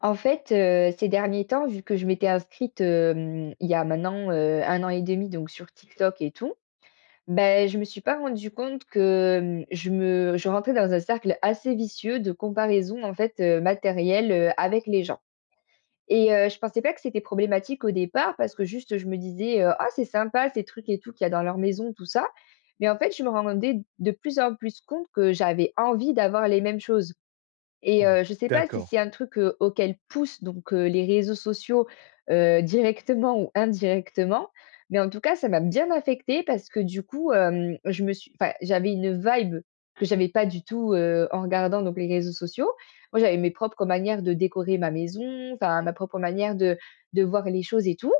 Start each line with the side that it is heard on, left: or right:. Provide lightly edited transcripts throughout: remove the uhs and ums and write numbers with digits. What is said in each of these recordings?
left: En fait, ces derniers temps, vu que je m'étais inscrite, il y a maintenant, 1 an et demi donc sur TikTok et tout, ben je me suis pas rendu compte que, je rentrais dans un cercle assez vicieux de comparaison, en fait, matérielle, avec les gens et je pensais pas que c'était problématique au départ parce que juste je me disais: «Ah c'est sympa ces trucs et tout qu'il y a dans leur maison tout ça», mais en fait je me rendais de plus en plus compte que j'avais envie d'avoir les mêmes choses. Et je ne sais pas si
right: D'accord,
left: c'est un truc, auquel poussent donc les réseaux sociaux, directement ou indirectement, mais en tout cas, ça m'a bien affectée parce que du coup, je me suis enfin, j'avais une vibe que j'avais pas du tout, en regardant donc les réseaux sociaux. Moi, j'avais mes propres manières de décorer ma maison, enfin ma propre manière de voir les choses et tout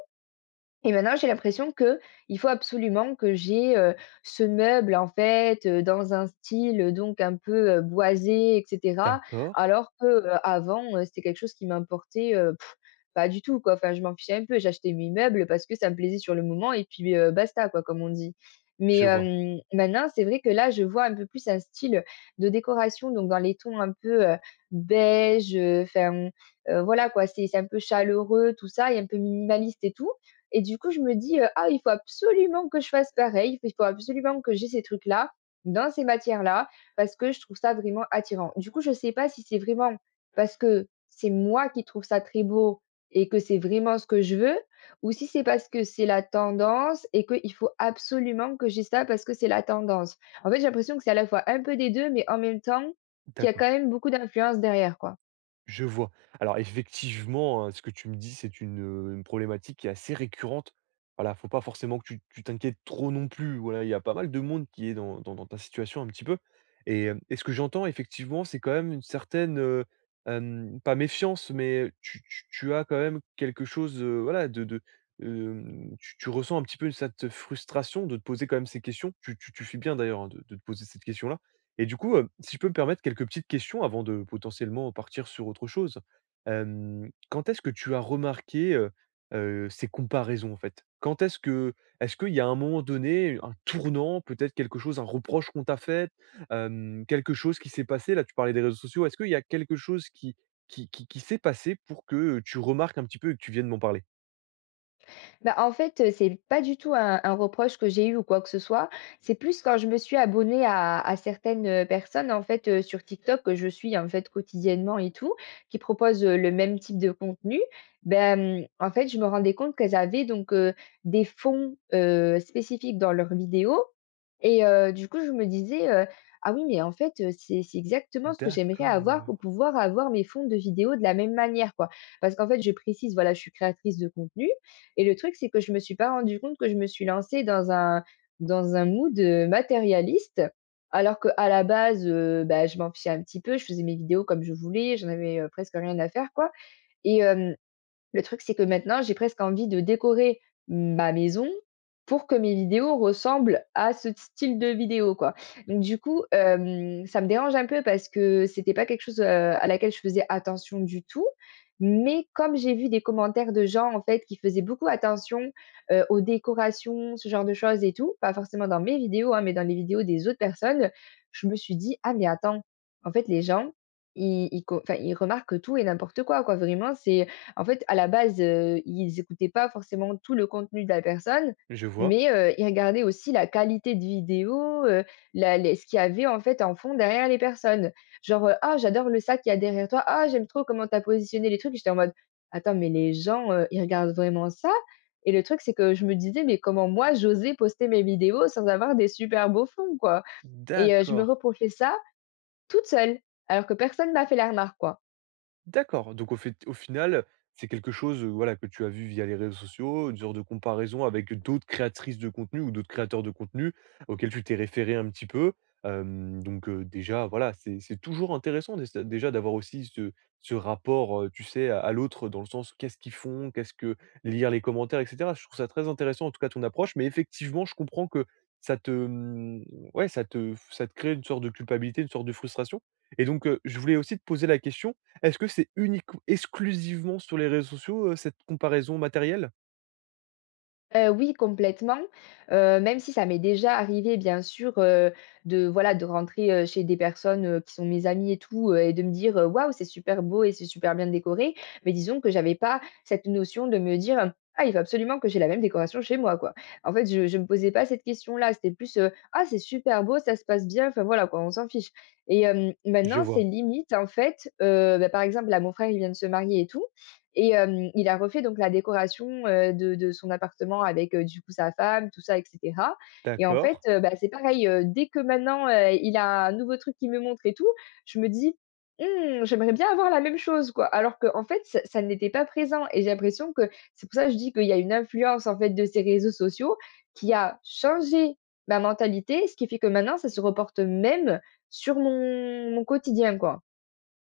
left: et maintenant, j'ai l'impression que il faut absolument que j'ai, ce meuble en fait, dans un style, donc un peu, boisé et cetera.
right: d'accord,
left: Alors que, avant, c'était quelque chose qui m'importait, pas du tout quoi. Enfin, je m'en fichais un peu, j'achetais mes meubles parce que ça me plaisait sur le moment et puis, basta quoi, comme on dit. Mais,
right: je vois,
left: maintenant, c'est vrai que là, je vois un peu plus un style de décoration, donc dans les tons un peu, beige, enfin, voilà quoi, c'est un peu chaleureux tout ça et un peu minimaliste et tout. Et du coup, je me dis: «Ah, il faut absolument que je fasse pareil, il faut absolument que j'ai ces trucs-là, dans ces matières-là, parce que je trouve ça vraiment attirant». Du coup, je ne sais pas si c'est vraiment parce que c'est moi qui trouve ça très beau et que c'est vraiment ce que je veux ou si c'est parce que c'est la tendance et qu'il faut absolument que j'ai ça parce que c'est la tendance. En fait, j'ai l'impression que c'est à la fois un peu des 2, mais en même temps, qu'il y a
right: d'accord,
left: quand même beaucoup d'influence derrière, quoi.
right: je vois. Alors effectivement, hein, ce que tu me dis, c'est une problématique qui est assez récurrente. Voilà, faut pas forcément que tu t'inquiètes trop non plus. Voilà, il y a pas mal de monde qui est dans dans ta situation un petit peu et hem et ce que j'entends effectivement, c'est quand même une certaine, pas méfiance, mais tu tu as quand même quelque chose, voilà de, tu ressens un petit peu cette frustration de te poser quand même ces questions. Tu tu fais bien d'ailleurs, hein, de te poser cette question-là. Et du coup, si je peux me permettre quelques petites questions avant de potentiellement partir sur autre chose. Hem, quand est-ce que tu as remarqué, ces comparaisons en fait? Quand est-ce que est-ce qu'il y a un moment donné, un tournant, peut-être quelque chose, un reproche qu'on t'a fait, hem, quelque chose qui s'est passé? Là, tu parlais des réseaux sociaux. Est-ce qu'il y a quelque chose qui s'est passé pour que, tu remarques un petit peu et que tu viennes m'en parler?
left: Bah, en fait, c'est pas du tout un reproche que j'ai eu ou quoi que ce soit. C'est plus quand je me suis abonnée à certaines, personnes, en fait, sur TikTok que je suis, en fait, quotidiennement et tout, qui proposent, le même type de contenu. Ben en fait, je me rendais compte qu'elles avaient donc, des fonds, spécifiques dans leurs vidéos et du coup, je me disais: «Ah oui, mais en fait, c'est exactement ce que j'aimerais avoir pour
right: D'accord,
left: pouvoir avoir mes fonds de vidéos de la même manière, quoi». Parce qu'en fait, je précise, voilà, je suis créatrice de contenu et le truc, c'est que je me suis pas rendu compte que je me suis lancée dans un mood, matérialiste, alors qu'à la base, bah, je m'en fichais un petit peu. Je faisais mes vidéos comme je voulais, j'en avais, presque rien à faire, quoi et hem le truc, c'est que maintenant, j'ai presque envie de décorer ma maison pour que mes vidéos ressemblent à ce style de vidéo, quoi. Donc du coup, ça me dérange un peu parce que c'était pas quelque chose, à laquelle je faisais attention du tout. Mais comme j'ai vu des commentaires de gens, en fait, qui faisaient beaucoup attention, aux décorations, ce genre de choses et tout, pas forcément dans mes vidéos, hein, mais dans les vidéos des autres personnes, je me suis dit: «Ah mais attends, en fait, les gens, ils ils co enfin, ils remarquent tout et n'importe quoi, quoi». Vraiment, c'est en fait, à la base, ils n'écoutaient pas forcément tout le contenu de la personne,
right: je vois.
left: mais ils regardaient aussi la qualité de vidéo, la les ce qu'il y avait en fait en fond derrière les personnes. Genre: «Ah j'adore le sac qu'il y a derrière toi. Ah j'aime trop comment tu as positionné les trucs». J'étais en mode: «Attends mais les gens, ils regardent vraiment ça?» et le truc c'est que je me disais: «Mais comment moi j'osais poster mes vidéos sans avoir des super beaux fonds quoi?» et je me
right: D'accord.
left: reprochais ça toute seule, alors que personne m'a fait la remarque quoi.
right: D'accord, donc au fait au final, c'est quelque chose, voilà, que tu as vu via les réseaux sociaux, une sorte de comparaison avec d'autres créatrices de contenu ou d'autres créateurs de contenu auxquels tu t'es référé un petit peu. Hem, donc déjà, voilà, c'est toujours intéressant d'essa déjà d'avoir aussi ce rapport, tu sais, à l'autre dans le sens qu'est-ce qu'ils font, qu'est-ce que lire les commentaires et cetera. Je trouve ça très intéressant en tout cas ton approche, mais effectivement, je comprends que ça te, mmh, ouais, ça te crée une sorte de culpabilité, une sorte de frustration et donc je voulais aussi te poser la question, est-ce que c'est uniquement exclusivement sur les réseaux sociaux, cette comparaison matérielle?
left: Oui, complètement, même si ça m'est déjà arrivé bien sûr, de voilà, de rentrer, chez des personnes, qui sont mes amies et tout, et de me dire: Waouh, c'est super beau et c'est super bien décoré», mais disons que j'avais pas cette notion de me dire: «Ah, il faut absolument que j'ai la même décoration chez moi, quoi». En fait, je me posais pas cette question-là, c'était plus: «Ah, c'est super beau, ça se passe bien», enfin voilà quoi, on s'en fiche et
right: Je
left: maintenant, c'est
right: vois.
left: limite en fait, bah, par exemple là, mon frère, il vient de se marier et tout et il a refait donc la décoration, de son appartement avec, du coup sa femme, tout ça et cetera. Et en fait,
right: D'accord.
left: bah, c'est pareil, dès que maintenant, il a un nouveau truc qu'il me montre et tout, je me dis: «Mmh, j'aimerais bien avoir la même chose, quoi». Alors que en fait, ça n'était pas présent et j'ai l'impression que c'est pour ça que je dis qu'il y a une influence, en fait, de ces réseaux sociaux qui a changé ma mentalité, ce qui fait que maintenant ça se reporte même sur mon quotidien, quoi.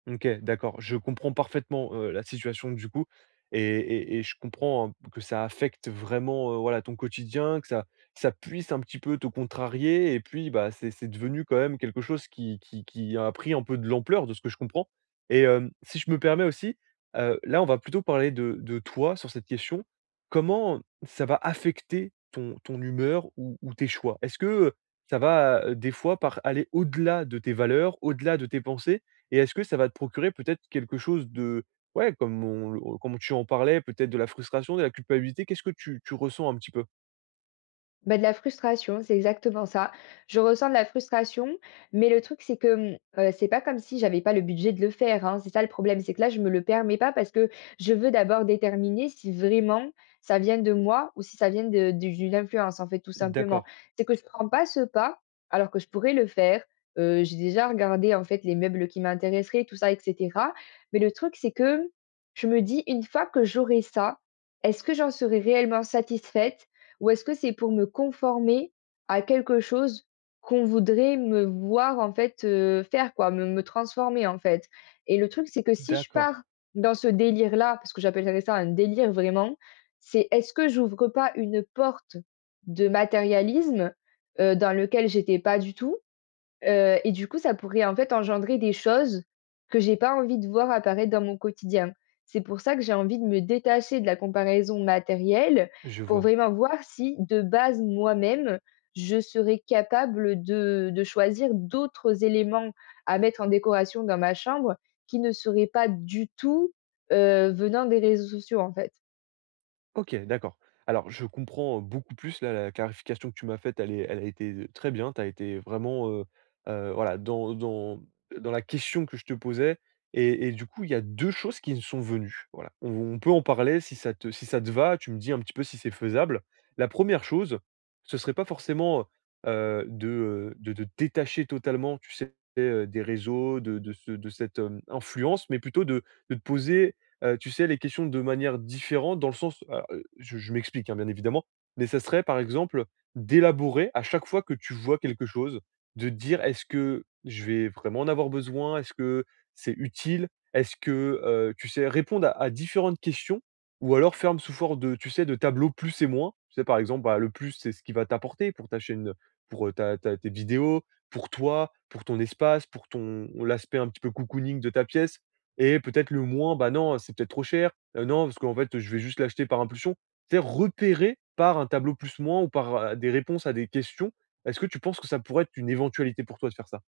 right: OK, d'accord. Je comprends parfaitement, la situation du coup et je comprends, hein, que ça affecte vraiment, voilà, ton quotidien, que ça ça puisse un petit peu te contrarier et puis, bah, c'est devenu quand même quelque chose qui a pris un peu de l'ampleur de ce que je comprends et hem, si je me permets aussi, là, on va plutôt parler de toi sur cette question. Comment ça va affecter ton humeur ou tes choix? Est-ce que, ça va, des fois par aller au-delà de tes valeurs, au-delà de tes pensées et est-ce que ça va te procurer peut-être quelque chose de ouais, comme tu en parlais, peut-être de la frustration, de la culpabilité? Qu'est-ce que tu ressens un petit peu?
left: Bah, de la frustration, c'est exactement ça. Je ressens de la frustration, mais le truc, c'est que, c'est pas comme si j'avais pas le budget de le faire, hein. C'est ça le problème, c'est que là, je me le permets pas parce que je veux d'abord déterminer si vraiment ça vient de moi ou si ça vient de du d'une influence, en fait, tout simplement.
right: D'accord,
left: C'est que je prends pas ce pas alors que je pourrais le faire. J'ai déjà regardé, en fait, les meubles qui m'intéresseraient, tout ça et cetera. Mais le truc, c'est que je me dis: «Une fois que j'aurai ça, est-ce que j'en serai réellement satisfaite? Ou est-ce que c'est pour me conformer à quelque chose qu'on voudrait me voir en fait, faire quoi, me transformer en fait? Et le truc, c'est que si je pars
right: d'accord,
left: dans ce délire-là, parce que j'appellerais ça un délire vraiment, c'est est-ce que j'ouvre pas une porte de matérialisme, dans lequel j'étais pas du tout? Et du coup, ça pourrait, en fait, engendrer des choses que j'ai pas envie de voir apparaître dans mon quotidien. C'est pour ça que j'ai envie de me détacher de la comparaison matérielle
right: je
left: pour
right: vois.
left: vraiment voir si, de base, moi-même, je serais capable de choisir d'autres éléments à mettre en décoration dans ma chambre qui ne seraient pas du tout, venant des réseaux sociaux, en fait.
right: OK, d'accord. Alors je comprends beaucoup plus là, la clarification que tu m'as faite, elle est elle a été, très bien. Tu as été vraiment, voilà, dans dans la question que je te posais et du coup, il y a 2 choses qui me sont venues. Voilà, on peut en parler si ça te si ça te va, tu me dis un petit peu si c'est faisable. La première chose, ce serait pas forcément, heu, de, de te détacher totalement, tu sais, des réseaux, de cette, hem, influence, mais plutôt de te poser tu sais, les questions de manière différente dans le sens alors, je m'explique, hein, bien évidemment, mais ça serait par exemple d'élaborer à chaque fois que tu vois quelque chose, de dire: «Est-ce que je vais vraiment en avoir besoin? Est-ce que c'est utile? Est-ce que» tu sais, répondre à différentes questions ou alors ferme sous forme de tu sais, de tableaux plus et moins. Tu sais, par exemple, bah, le plus, c'est ce qui va t'apporter pour ta chaîne, pour, ta ta tes vidéos, pour toi, pour ton espace, pour ton l'aspect un petit peu cocooning de ta pièce. Et peut-être le moins, bah non, c'est peut-être trop cher. Non, parce qu'en fait, je vais juste l'acheter par impulsion. C'est sais, repérer par un tableau plus moins ou par, des réponses à des questions. Est-ce que tu penses que ça pourrait être une éventualité pour toi de faire ça?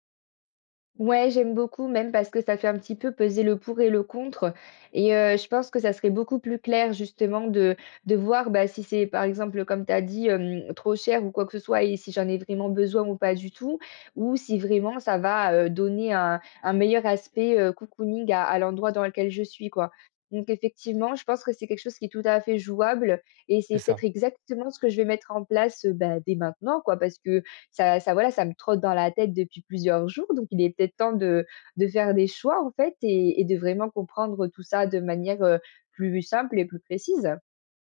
left: Ouais, j'aime beaucoup, même parce que ça fait un petit peu peser le pour et le contre. Et je pense que ça serait beaucoup plus clair justement de voir, bah, si c'est par exemple, comme tu as dit, trop cher ou quoi que ce soit et si j'en ai vraiment besoin ou pas du tout, ou si vraiment ça va, donner un meilleur aspect, cocooning à l'endroit dans lequel je suis, quoi. Donc effectivement, je pense que c'est quelque chose qui est tout à fait jouable et
right: C'est
left: c'est
right: ça.
left: peut-être exactement ce que je vais mettre en place, bah, dès maintenant, quoi. Parce que, ça ça voilà, ça me trotte dans la tête depuis plusieurs jours, donc il est peut-être temps de faire des choix, en fait et de vraiment comprendre tout ça de manière, plus simple et plus précise.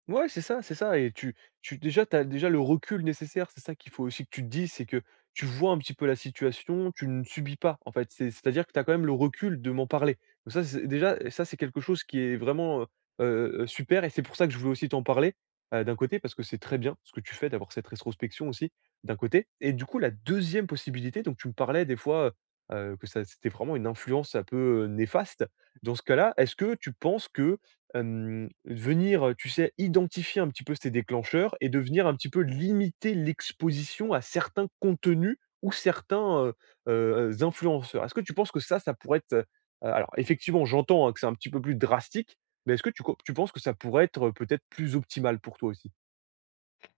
right: Ouais, c'est ça et tu déjà, tu as déjà le recul nécessaire, c'est ça qu'il faut aussi que tu te dises, c'est que tu vois un petit peu la situation, tu ne subis pas, en fait. C'est c'est-à-dire que tu as quand même le recul de m'en parler. Donc ça, c'est déjà ça, c'est quelque chose qui est vraiment, super et c'est pour ça que je voulais aussi t'en parler, d'un côté parce que c'est très bien ce que tu fais d'avoir cette rétrospection aussi, d'un côté et du coup, la deuxième possibilité, donc tu me parlais des fois, que ça c'était vraiment une influence un peu, néfaste. Dans ce cas-là, est-ce que tu penses que hem, venir, tu sais, identifier un petit peu ces déclencheurs et de venir un petit peu limiter l'exposition à certains contenus ou certains, influenceurs. Est-ce que tu penses que ça pourrait être, alors effectivement, j'entends, hein, que c'est un petit peu plus drastique, mais est-ce que tu penses que ça pourrait être, peut-être, plus optimal pour toi aussi?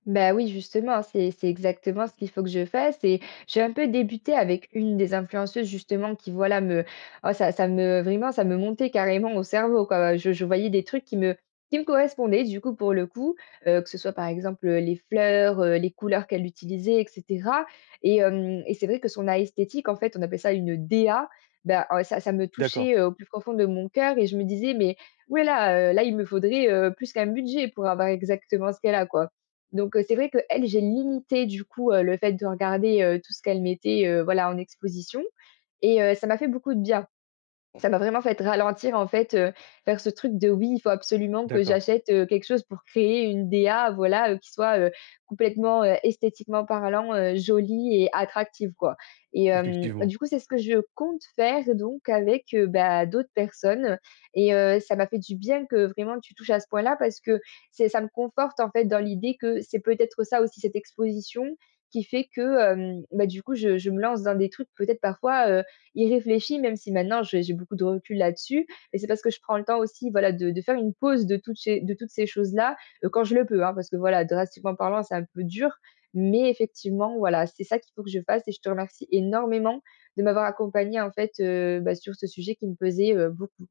left: Bah oui, justement, c'est exactement ce qu'il faut que je fasse et j'ai un peu débuté avec une des influenceuses justement qui voilà me oh, ça me montait carrément au cerveau quoi. Je voyais des trucs qui me correspondaient du coup pour le coup, que ce soit par exemple, les fleurs, les couleurs qu'elle utilisait et cetera et hem et c'est vrai que son esthétique en fait, on appelle ça une DA, bah, ça me
right: D'accord,
left: touchait, au plus profond de mon cœur et je me disais: «Mais ouh là là, il me faudrait, plus qu'un budget pour avoir exactement ce qu'elle a quoi». Donc, c'est vrai que elle, j'ai limité du coup, le fait de regarder, tout ce qu'elle mettait, voilà, en exposition et ça m'a fait beaucoup de bien. Ça m'a vraiment fait ralentir, en fait, vers ce truc de: «Oui, il faut absolument que
right: d'accord,
left: j'achète, quelque chose pour créer une DA, voilà, qui soit, complètement, esthétiquement parlant, jolie et attractive», quoi et
right: effectivement.
left: du coup, c'est ce que je compte faire donc avec, bah, d'autres personnes et ça m'a fait du bien que vraiment tu touches à ce point-là parce que c'est ça me conforte, en fait, dans l'idée que c'est peut-être ça aussi, cette exposition qui fait que, bah, du coup, je me lance dans des trucs peut-être parfois, y réfléchis, même si maintenant j'ai beaucoup de recul là-dessus. Et c'est parce que je prends le temps aussi, voilà, de faire une pause de toutes ces choses-là, quand je le peux, hein, parce que voilà, drastiquement parlant, c'est un peu dur. Mais effectivement, voilà, c'est ça qu'il faut que je fasse et je te remercie énormément de m'avoir accompagnée en fait, bah, sur ce sujet qui me pesait, beaucoup.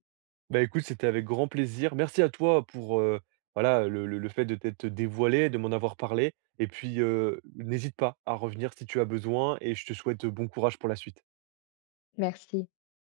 right: Bah, écoute, c'était avec grand plaisir. Merci à toi pour, voilà, le le fait de t'être dévoilé, de m'en avoir parlé et puis, n'hésite pas à revenir si tu as besoin et je te souhaite bon courage pour la suite.
left: Merci.